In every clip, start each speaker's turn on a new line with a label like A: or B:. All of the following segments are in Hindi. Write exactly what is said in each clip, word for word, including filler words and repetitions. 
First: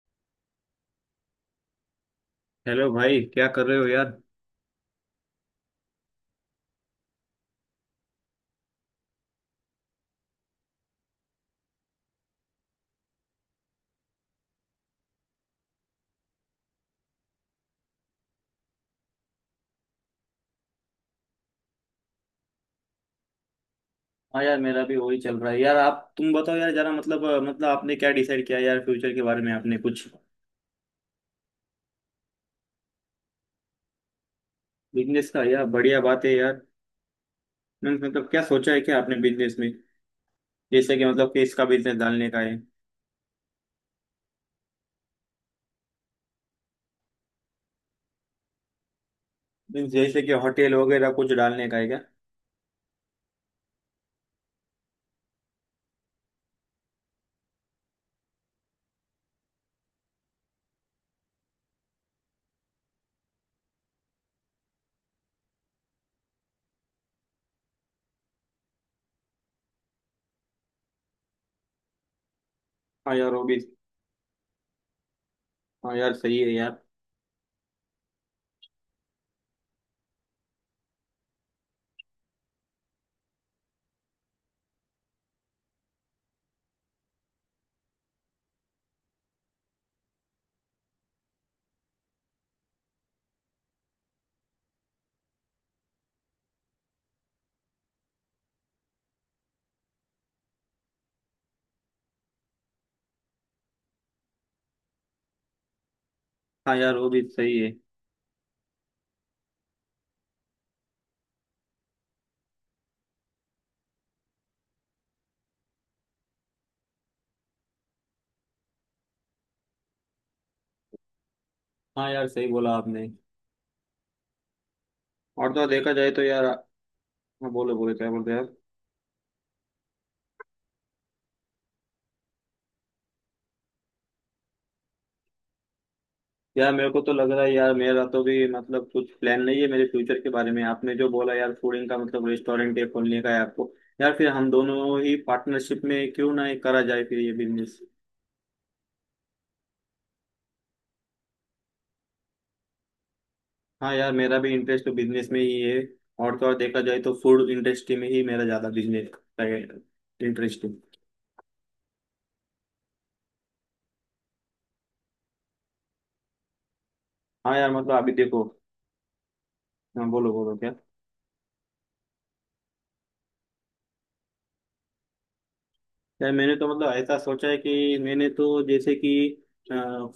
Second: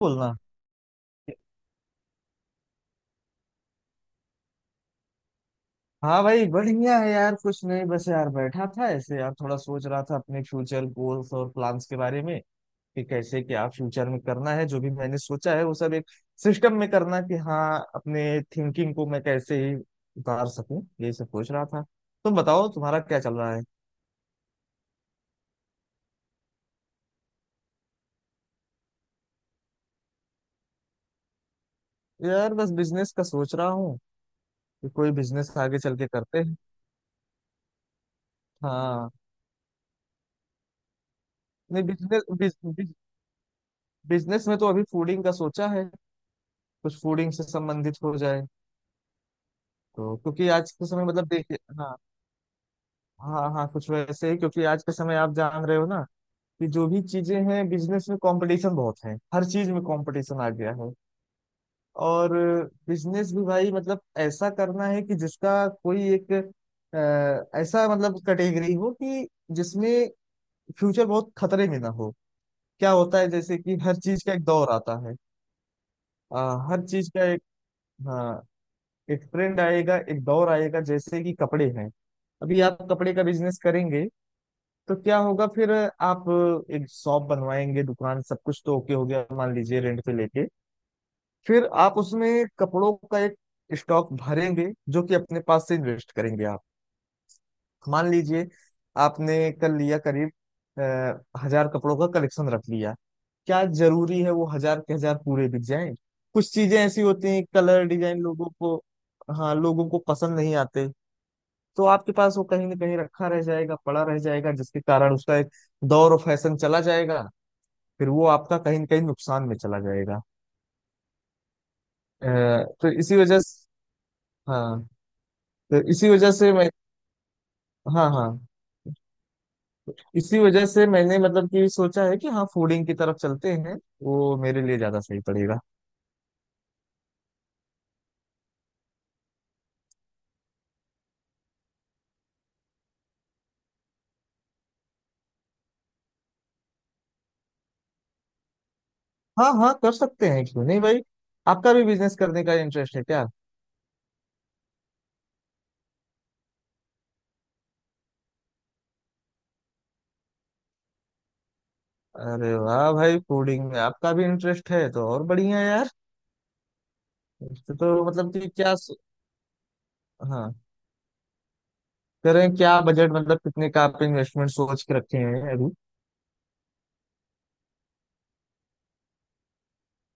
A: बोलना।
B: हेलो भाई, क्या कर रहे हो यार?
A: हाँ भाई, बढ़िया है यार। कुछ नहीं, बस यार बैठा था ऐसे, यार थोड़ा सोच रहा था अपने फ्यूचर गोल्स और प्लान्स के बारे में कि कैसे क्या फ्यूचर में करना है। जो भी मैंने सोचा है वो सब एक सिस्टम में करना, कि हाँ, अपने थिंकिंग को मैं कैसे ही उतार सकूं, ये सब सोच रहा था। तुम बताओ, तुम्हारा क्या चल रहा है।
B: हाँ यार, मेरा भी वही चल रहा है यार। आप तुम बताओ यार, जरा मतलब अ, मतलब आपने क्या डिसाइड किया यार फ्यूचर के बारे में? आपने कुछ
A: यार बस बिजनेस का सोच रहा हूँ कि कोई
B: बिजनेस का?
A: बिजनेस
B: यार
A: आगे चल
B: बढ़िया
A: के
B: बात है
A: करते हैं।
B: यार। मीन्स मतलब क्या सोचा है क्या
A: हाँ।
B: आपने बिजनेस में? जैसे कि मतलब कि इसका
A: नहीं,
B: बिजनेस डालने का है?
A: बिजनेस, बिजनेस में तो अभी फूडिंग का सोचा है, कुछ फूडिंग से संबंधित हो जाए।
B: मीन्स
A: तो
B: जैसे कि
A: क्योंकि आज
B: होटल
A: के समय,
B: वगैरह
A: मतलब
B: कुछ
A: देखिए,
B: डालने का है
A: हाँ,
B: क्या?
A: हाँ, हाँ, कुछ वैसे ही, क्योंकि आज के समय आप जान रहे हो ना कि जो भी चीजें हैं बिजनेस में, कंपटीशन बहुत है, हर चीज में कंपटीशन आ गया है। और बिजनेस भी भाई मतलब ऐसा करना है कि जिसका कोई एक अ, ऐसा मतलब कैटेगरी हो कि जिसमें फ्यूचर बहुत खतरे में ना हो। क्या
B: हाँ
A: होता है,
B: यार वो
A: जैसे
B: भी।
A: कि हर चीज का एक दौर आता है।
B: हाँ यार
A: अ,
B: सही है यार।
A: हर चीज का एक, हाँ, एक ट्रेंड आएगा, एक दौर आएगा। जैसे कि कपड़े हैं, अभी आप कपड़े का बिजनेस करेंगे तो क्या होगा। फिर आप एक शॉप बनवाएंगे, दुकान सब कुछ तो ओके हो गया, मान लीजिए रेंट पे लेके। फिर आप उसमें कपड़ों का एक स्टॉक भरेंगे, जो कि अपने पास से इन्वेस्ट करेंगे आप। मान लीजिए आपने कल लिया करीब अ, हजार कपड़ों का कलेक्शन रख लिया। क्या जरूरी है वो हजार के हजार पूरे बिक जाएं। कुछ
B: हाँ
A: चीजें
B: यार
A: ऐसी
B: वो भी
A: होती हैं,
B: सही है।
A: कलर डिजाइन लोगों को, हाँ, लोगों को पसंद नहीं आते। तो आपके पास वो कहीं ना कहीं रखा रह जाएगा, पड़ा रह जाएगा, जिसके कारण उसका एक दौर और फैशन चला जाएगा। फिर वो आपका कहीं ना कहीं नुकसान में चला जाएगा।
B: हाँ
A: अ,
B: यार सही बोला
A: तो
B: आपने।
A: इसी वजह से, हाँ,
B: और तो और
A: तो
B: देखा
A: इसी
B: जाए तो
A: वजह
B: यार।
A: से मैं,
B: हाँ बोलो बोलो,
A: हाँ
B: क्या
A: हाँ,
B: बोलते हैं यार।
A: तो इसी वजह से मैंने मतलब कि सोचा है कि हाँ, फूडिंग की तरफ चलते हैं, वो मेरे लिए ज्यादा सही पड़ेगा।
B: यार मेरे को तो लग रहा है यार, मेरा तो भी मतलब कुछ प्लान नहीं है मेरे फ्यूचर के बारे में। आपने जो बोला यार फूडिंग का, मतलब रेस्टोरेंट है खोलने का है आपको? यार फिर हम दोनों ही पार्टनरशिप में क्यों ना ये करा जाए फिर ये बिजनेस।
A: हाँ हाँ, कर सकते हैं, क्यों नहीं भाई। आपका भी बिजनेस करने का इंटरेस्ट है क्या।
B: हाँ यार मेरा भी इंटरेस्ट तो बिजनेस में ही है। और तो और देखा जाए तो फूड इंडस्ट्री में ही मेरा ज्यादा बिजनेस का इंटरेस्ट है।
A: अरे वाह भाई, फूडिंग में आपका भी इंटरेस्ट है, तो और बढ़िया यार।
B: हाँ यार
A: तो,
B: मतलब
A: तो
B: अभी
A: मतलब
B: देखो।
A: कि क्या स...
B: हाँ बोलो बोलो
A: हाँ,
B: क्या।
A: करें क्या, बजट मतलब कितने का आप इन्वेस्टमेंट सोच के रखे हैं अभी।
B: यार मैंने तो मतलब ऐसा सोचा है कि मैंने तो जैसे कि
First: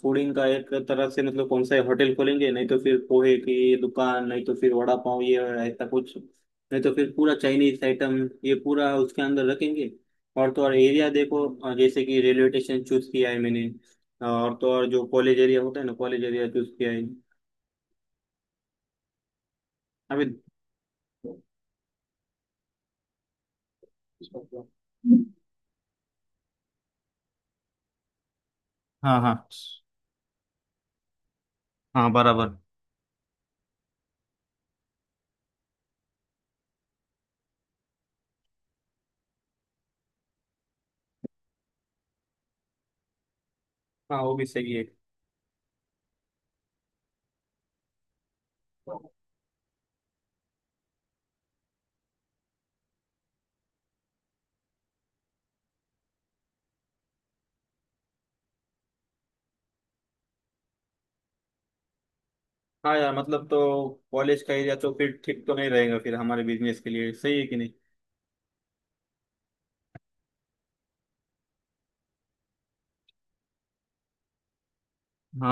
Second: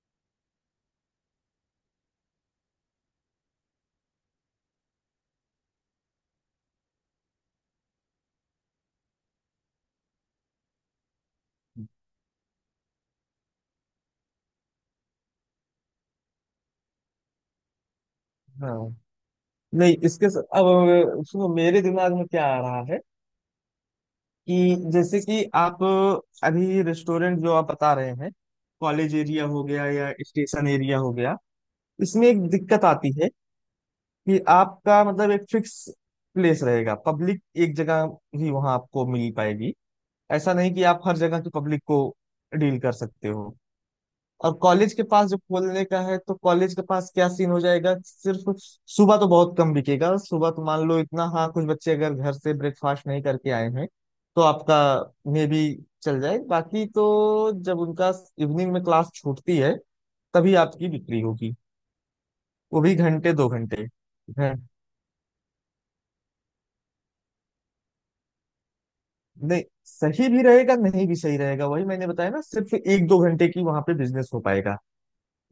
B: फूडिंग का एक तरह से, मतलब कौन सा होटल खोलेंगे, नहीं तो फिर पोहे की दुकान, नहीं तो फिर वड़ा पाव, ये ऐसा कुछ, नहीं तो फिर पूरा चाइनीज आइटम ये पूरा उसके अंदर रखेंगे। और तो और एरिया देखो, अ, जैसे कि रेलवे स्टेशन चूज किया है मैंने। और तो और जो कॉलेज एरिया होता है ना, कॉलेज एरिया चूज किया है।
A: हाँ, नहीं, इसके
B: अभी
A: स- अब, अ, सुनो, मेरे दिमाग में क्या आ रहा है कि जैसे कि आप अ, अभी रेस्टोरेंट जो आप बता रहे हैं, कॉलेज
B: हाँ हाँ।
A: एरिया हो गया या स्टेशन एरिया हो गया,
B: हाँ
A: इसमें एक
B: बराबर।
A: दिक्कत आती है कि आपका मतलब एक फिक्स प्लेस रहेगा, पब्लिक एक जगह ही वहां आपको मिल पाएगी। ऐसा नहीं कि आप हर जगह की पब्लिक को डील कर सकते हो।
B: हाँ वो भी
A: और
B: सही
A: कॉलेज के पास जो खोलने का है, तो कॉलेज के पास क्या सीन हो जाएगा, सिर्फ
B: है।
A: सुबह तो बहुत कम बिकेगा। सुबह तो मान लो इतना, हाँ, कुछ बच्चे अगर घर से ब्रेकफास्ट नहीं करके आए हैं तो आपका मे बी चल जाए, बाकी तो जब उनका इवनिंग में क्लास छूटती है तभी आपकी बिक्री होगी, वो भी
B: हाँ यार
A: घंटे
B: मतलब
A: दो
B: तो
A: घंटे।
B: कॉलेज का
A: घं-
B: एरिया तो फिर ठीक तो नहीं रहेगा फिर, हमारे बिजनेस के लिए सही है कि नहीं?
A: नहीं, सही भी रहेगा, नहीं भी सही रहेगा। वही मैंने बताया ना, सिर्फ एक दो घंटे की वहां पे बिजनेस हो पाएगा।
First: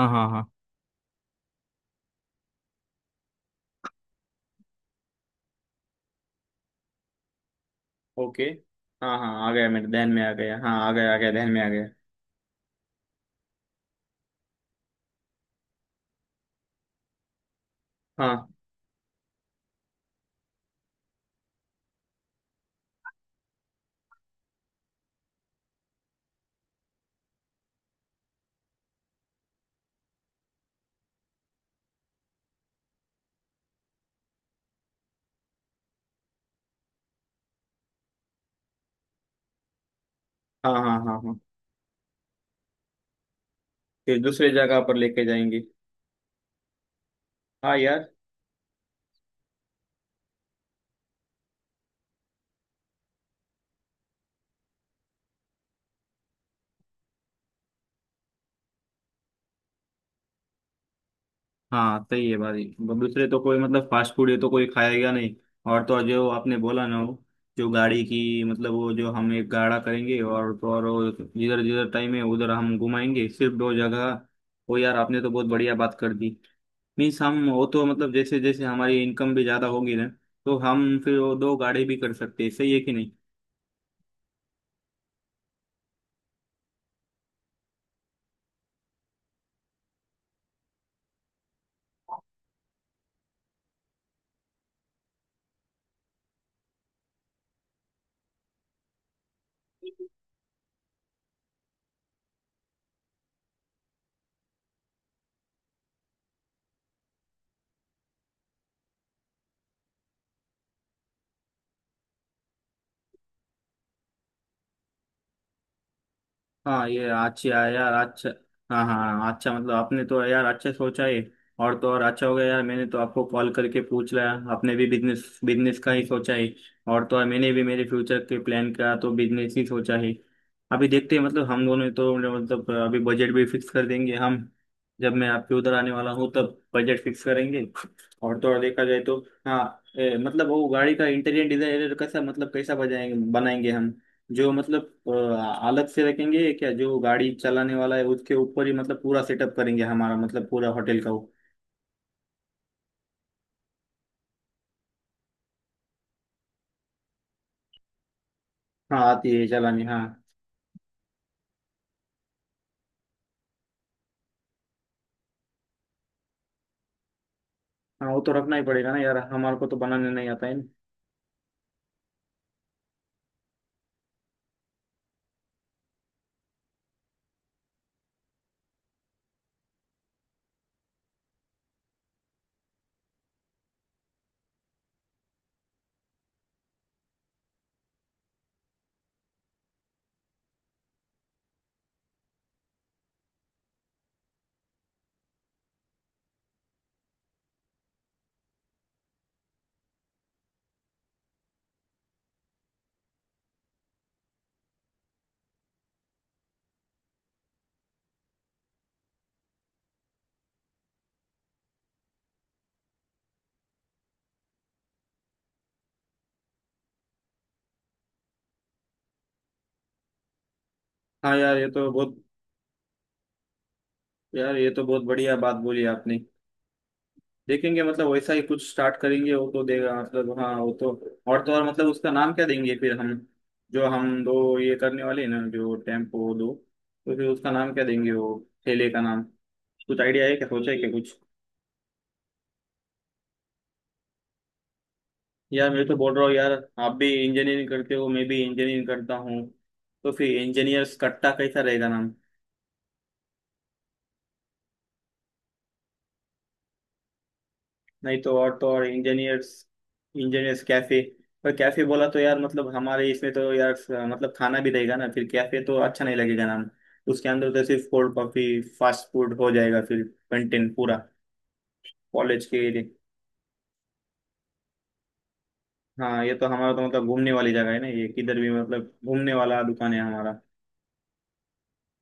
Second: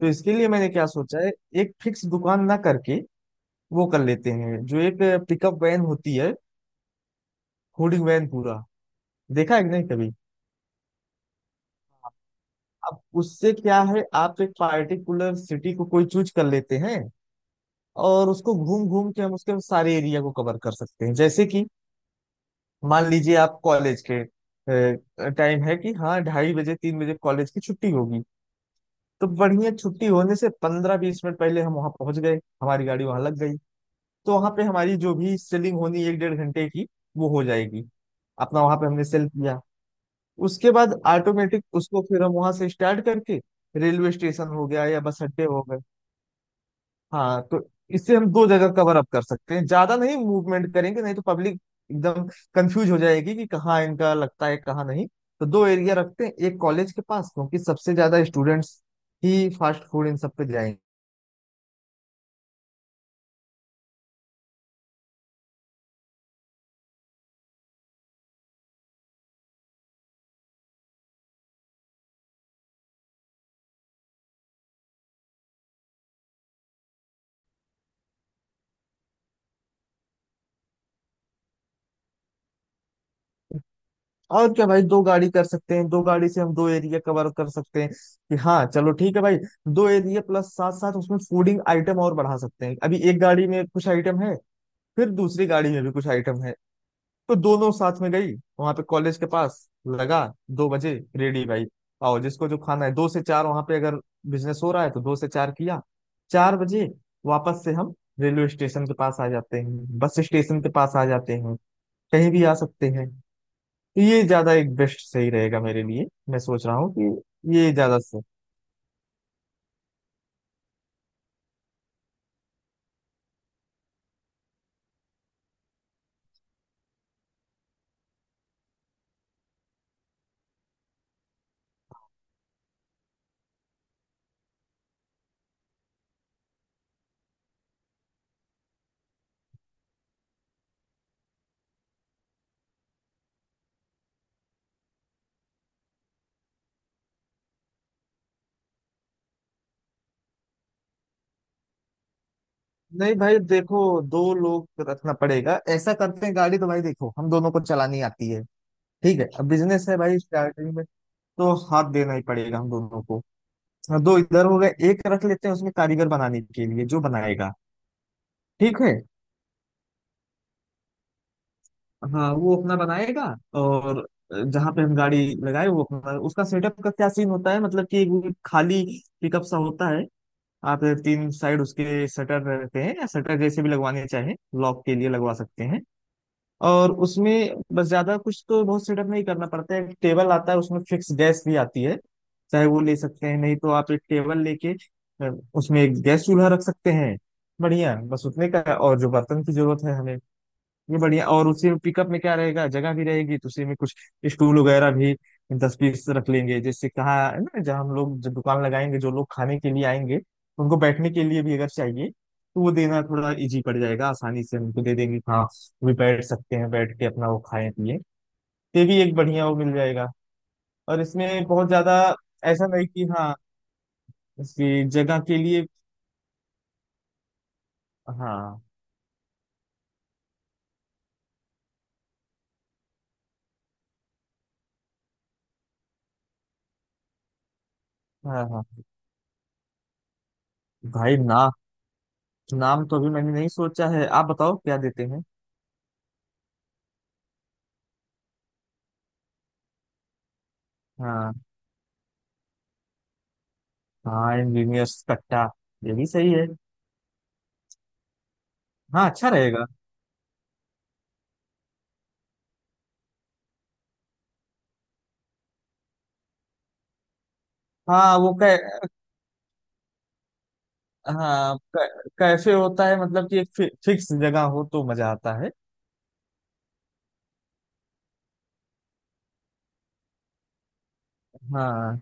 A: तो
B: हाँ
A: इसके
B: हाँ।
A: लिए मैंने क्या सोचा है, एक फिक्स दुकान ना करके वो कर लेते हैं जो एक पिकअप वैन होती है, फूडिंग वैन
B: ओके।
A: पूरा।
B: हाँ हाँ, आ
A: देखा है
B: गया
A: कि
B: मेरे
A: नहीं
B: ध्यान
A: कभी।
B: में, आ गया, हाँ आ गया, आ गया ध्यान में आ गया।
A: अब उससे क्या है, आप एक पार्टिकुलर सिटी को कोई चूज कर लेते हैं और
B: हाँ
A: उसको घूम घूम के हम उसके सारे एरिया को कवर कर सकते हैं। जैसे कि मान लीजिए आप कॉलेज के टाइम है कि हाँ, ढाई बजे तीन बजे कॉलेज की छुट्टी होगी, तो बढ़िया, छुट्टी होने से पंद्रह बीस मिनट पहले हम वहां पहुंच गए, हमारी गाड़ी वहां लग गई। तो वहां पे हमारी जो भी सेलिंग होनी, एक डेढ़ घंटे की, वो हो जाएगी। अपना वहां पे हमने सेल किया, उसके
B: हाँ
A: बाद
B: हाँ हाँ। हाँ,
A: ऑटोमेटिक उसको फिर हम वहां से स्टार्ट करके रेलवे
B: फिर
A: स्टेशन
B: दूसरे
A: हो
B: जगह
A: गया
B: पर
A: या बस
B: लेके
A: अड्डे
B: जाएंगे।
A: हो गए। हाँ, तो
B: हाँ यार।
A: इससे हम दो जगह कवर अप कर सकते हैं, ज्यादा नहीं मूवमेंट करेंगे, नहीं तो पब्लिक एकदम कंफ्यूज हो जाएगी कि कहाँ इनका लगता है कहाँ नहीं। तो दो एरिया रखते हैं, एक कॉलेज के पास, क्योंकि सबसे ज्यादा स्टूडेंट्स ही फास्ट फूड इन सब पे जाएंगे।
B: हाँ सही है भाई। ब- दूसरे तो कोई, मतलब फास्ट फूड है तो कोई खाएगा नहीं। और तो और जो आपने बोला ना वो, जो गाड़ी की मतलब, वो जो हम एक गाड़ा करेंगे, और तो और वो जिधर जिधर टाइम है उधर हम घुमाएंगे सिर्फ दो जगह। वो यार आपने तो बहुत बढ़िया बात कर दी। मीन्स हम वो तो मतलब जैसे जैसे हमारी इनकम भी ज्यादा होगी ना, तो हम फिर वो दो गाड़ी भी कर सकते हैं, सही है कि नहीं?
A: और क्या भाई, दो गाड़ी कर सकते हैं, दो गाड़ी से हम दो एरिया कवर कर सकते हैं। कि हाँ चलो ठीक है भाई, दो एरिया प्लस साथ साथ उसमें फूडिंग आइटम और बढ़ा सकते हैं। अभी एक गाड़ी में कुछ आइटम है, फिर दूसरी गाड़ी में भी कुछ आइटम है, तो दोनों साथ में गई। वहां पे कॉलेज के पास लगा, दो बजे रेडी भाई, आओ जिसको जो खाना है। दो से चार वहां पे अगर बिजनेस हो रहा है तो दो से चार किया, चार बजे वापस से हम रेलवे स्टेशन के पास आ जाते हैं, बस स्टेशन के पास आ जाते हैं, कहीं भी आ सकते हैं। तो ये ज्यादा एक बेस्ट सही रहेगा मेरे लिए, मैं सोच रहा
B: हाँ
A: हूँ
B: ये
A: कि
B: अच्छा
A: ये
B: है यार,
A: ज्यादा सही।
B: अच्छा। हाँ हाँ हाँ, अच्छा मतलब आपने तो यार अच्छे सोचा है। और तो और अच्छा हो गया यार, मैंने तो आपको कॉल करके पूछ लिया, आपने भी बिजनेस बिजनेस का ही सोचा है। और तो और मैंने भी मेरे फ्यूचर के प्लान का तो बिजनेस ही सोचा है। अभी देखते हैं मतलब हम दोनों तो मतलब अभी बजट भी फिक्स कर देंगे हम, जब मैं आपके उधर आने वाला हूँ तब बजट फिक्स करेंगे। और तो और देखा जाए तो हाँ ए, मतलब वो गाड़ी का इंटीरियर डिजाइन कैसा, मतलब कैसा बजाएंगे बनाएंगे हम? जो मतलब अ, अलग से रखेंगे क्या, जो गाड़ी चलाने वाला है उसके ऊपर ही मतलब पूरा सेटअप करेंगे हमारा, मतलब पूरा होटल का वो।
A: नहीं भाई देखो, दो लोग रखना पड़ेगा। ऐसा करते हैं, गाड़ी तो भाई देखो हम दोनों को चलानी आती है।
B: हाँ
A: ठीक है,
B: आती है
A: अब
B: चलाने
A: बिजनेस है
B: हाँ।
A: भाई, स्टार्टिंग में तो हाथ देना ही पड़ेगा हम दोनों को। हाँ, दो इधर हो गए, एक रख लेते हैं उसमें कारीगर, बनाने के लिए, जो बनाएगा।
B: हाँ वो तो रखना ही
A: ठीक
B: पड़ेगा
A: है,
B: ना यार, हमारे को तो बनाने नहीं आता है ना।
A: हाँ, वो अपना बनाएगा। और जहां पे हम गाड़ी लगाए, वो अपना उसका सेटअप का क्या सीन होता है, मतलब कि वो खाली पिकअप सा होता है। आप तीन साइड उसके शटर रहते हैं, या शटर जैसे भी लगवाने चाहें, लॉक के लिए लगवा सकते हैं। और उसमें बस ज्यादा कुछ तो बहुत सेटअप नहीं करना पड़ता है। एक टेबल आता है, उसमें फिक्स गैस भी आती है, चाहे वो ले सकते हैं, नहीं तो आप एक टेबल लेके अ, उसमें एक गैस चूल्हा रख सकते हैं। बढ़िया, बस उतने का, और जो बर्तन की जरूरत है हमें, ये बढ़िया। और उसी में पिकअप में क्या रहेगा, जगह भी रहेगी, तो उसी में कुछ स्टूल वगैरह भी दस पीस रख लेंगे। जैसे कहाँ है ना, जहाँ हम लोग जब दुकान लगाएंगे, जो लोग खाने के लिए आएंगे तो उनको बैठने के लिए भी अगर चाहिए तो वो देना थोड़ा इजी पड़ जाएगा, आसानी से उनको दे देंगे, हाँ वो भी बैठ सकते हैं, बैठ के अपना वो खाएं पिए। ये भी एक बढ़िया वो मिल जाएगा। और
B: हाँ
A: इसमें
B: यार
A: बहुत
B: ये तो
A: ज्यादा,
B: बहुत,
A: ऐसा नहीं कि हाँ
B: यार ये तो
A: इसकी
B: बहुत
A: जगह
B: बढ़िया
A: के
B: बात
A: लिए,
B: बोली आपने। देखेंगे मतलब वैसा ही
A: हाँ
B: कुछ स्टार्ट करेंगे, वो तो देगा मतलब, हाँ वो तो। और तो और मतलब उसका नाम क्या देंगे फिर हम, जो हम दो ये करने वाले हैं ना, जो टेम्पो दो, तो फिर उसका नाम क्या देंगे वो,
A: हाँ हाँ।
B: ठेले का नाम? कुछ आइडिया है क्या, सोचा है क्या कुछ?
A: भाई ना, नाम तो अभी मैंने नहीं सोचा है, आप बताओ क्या देते हैं।
B: यार मैं तो बोल रहा हूँ यार, आप भी इंजीनियरिंग करते हो, मैं भी इंजीनियरिंग करता हूँ, तो फिर इंजीनियर्स कट्टा
A: हाँ,
B: कैसा रहेगा नाम?
A: हाँ इंजीनियर्स कट्टा, ये भी सही है।
B: नहीं तो और तो और
A: हाँ, अच्छा
B: इंजीनियर्स,
A: रहेगा।
B: Engineers cafe. पर कैफे बोला तो यार, मतलब हमारे इसमें तो यार मतलब खाना भी रहेगा ना, फिर कैफे तो अच्छा नहीं लगेगा नाम। उसके अंदर तो सिर्फ कोल्ड
A: हाँ वो कै
B: कॉफी फास्ट फूड हो जाएगा फिर कंटेंट पूरा,
A: हाँ, कै,
B: कॉलेज
A: कैफे
B: के एरिया।
A: होता है मतलब कि एक फि, फिक्स जगह हो तो मजा आता है।
B: हाँ ये तो हमारा तो मतलब घूमने वाली जगह है ना ये, किधर भी मतलब घूमने वाला दुकान है हमारा।
A: हाँ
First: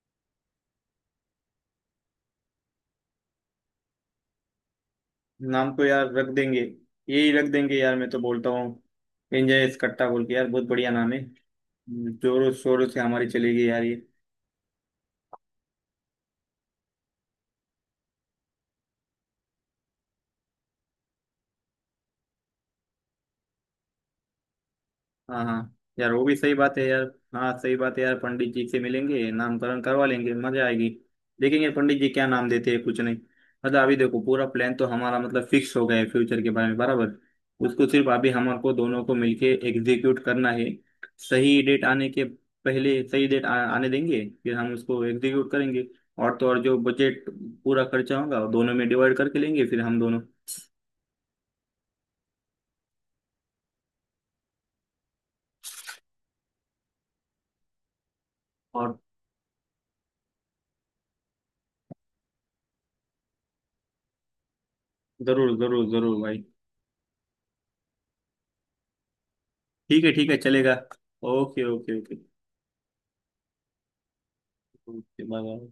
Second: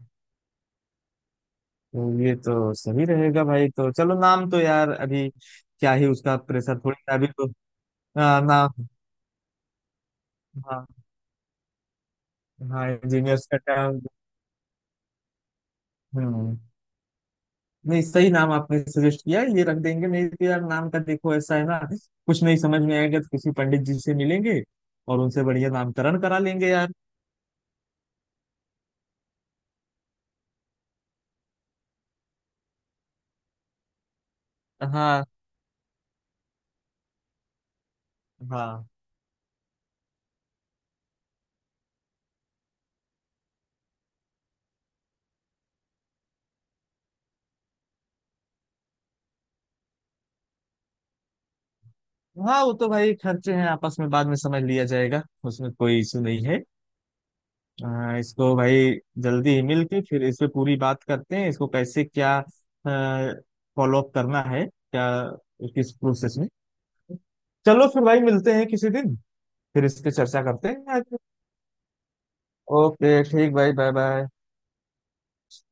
A: तो ये तो सही रहेगा भाई, तो चलो नाम तो यार अभी
B: नाम को
A: क्या ही
B: यार रख
A: उसका
B: देंगे।
A: प्रेशर, थोड़ी सा अभी
B: यही
A: तो।
B: रख देंगे यार, मैं तो
A: हाँ,
B: बोलता हूँ
A: नाम,
B: एंजॉय कट्टा बोल के, यार बहुत बढ़िया
A: हाँ
B: नाम है, जोरों शोरों
A: हाँ
B: से हमारी
A: इंजीनियर्स
B: चलेगी
A: कट्टा।
B: यार ये।
A: हम्म, नहीं सही नाम आपने सजेस्ट किया, ये रख देंगे, नहीं तो यार नाम का देखो ऐसा है ना, कुछ नहीं समझ में आएगा तो किसी पंडित जी से मिलेंगे और
B: हाँ
A: उनसे बढ़िया
B: हाँ यार
A: नामकरण
B: वो भी
A: करा
B: सही
A: लेंगे
B: बात है
A: यार।
B: यार। हाँ सही बात है यार, पंडित जी से मिलेंगे, नामकरण करवा लेंगे, मजा आएगी। देखेंगे पंडित जी क्या नाम देते हैं। कुछ नहीं मतलब अभी देखो, पूरा प्लान तो हमारा
A: हाँ
B: मतलब फिक्स हो गया है फ्यूचर के बारे में, बराबर। उसको सिर्फ अभी हमारे
A: हाँ,
B: दोनों को मिलके एग्जीक्यूट करना है। सही डेट आने के पहले, सही डेट आ, आने देंगे, फिर हम उसको एग्जीक्यूट करेंगे। और तो और जो बजट पूरा खर्चा होगा वो दोनों में डिवाइड करके लेंगे फिर हम दोनों।
A: हाँ वो तो भाई खर्चे हैं, आपस में बाद में समझ लिया जाएगा, उसमें कोई इशू नहीं है। आ, इसको भाई
B: और
A: जल्दी ही मिल के फिर इस पे पूरी बात करते हैं, इसको कैसे क्या फॉलो अप करना है क्या,
B: जरूर जरूर
A: किस
B: जरूर
A: प्रोसेस
B: भाई।
A: में। चलो फिर भाई, मिलते हैं किसी दिन, फिर इस
B: ठीक
A: पे
B: है ठीक है
A: चर्चा करते
B: चलेगा।
A: हैं।
B: Okay okay okay.
A: ओके, ठीक भाई, bye bye.
B: Get my love.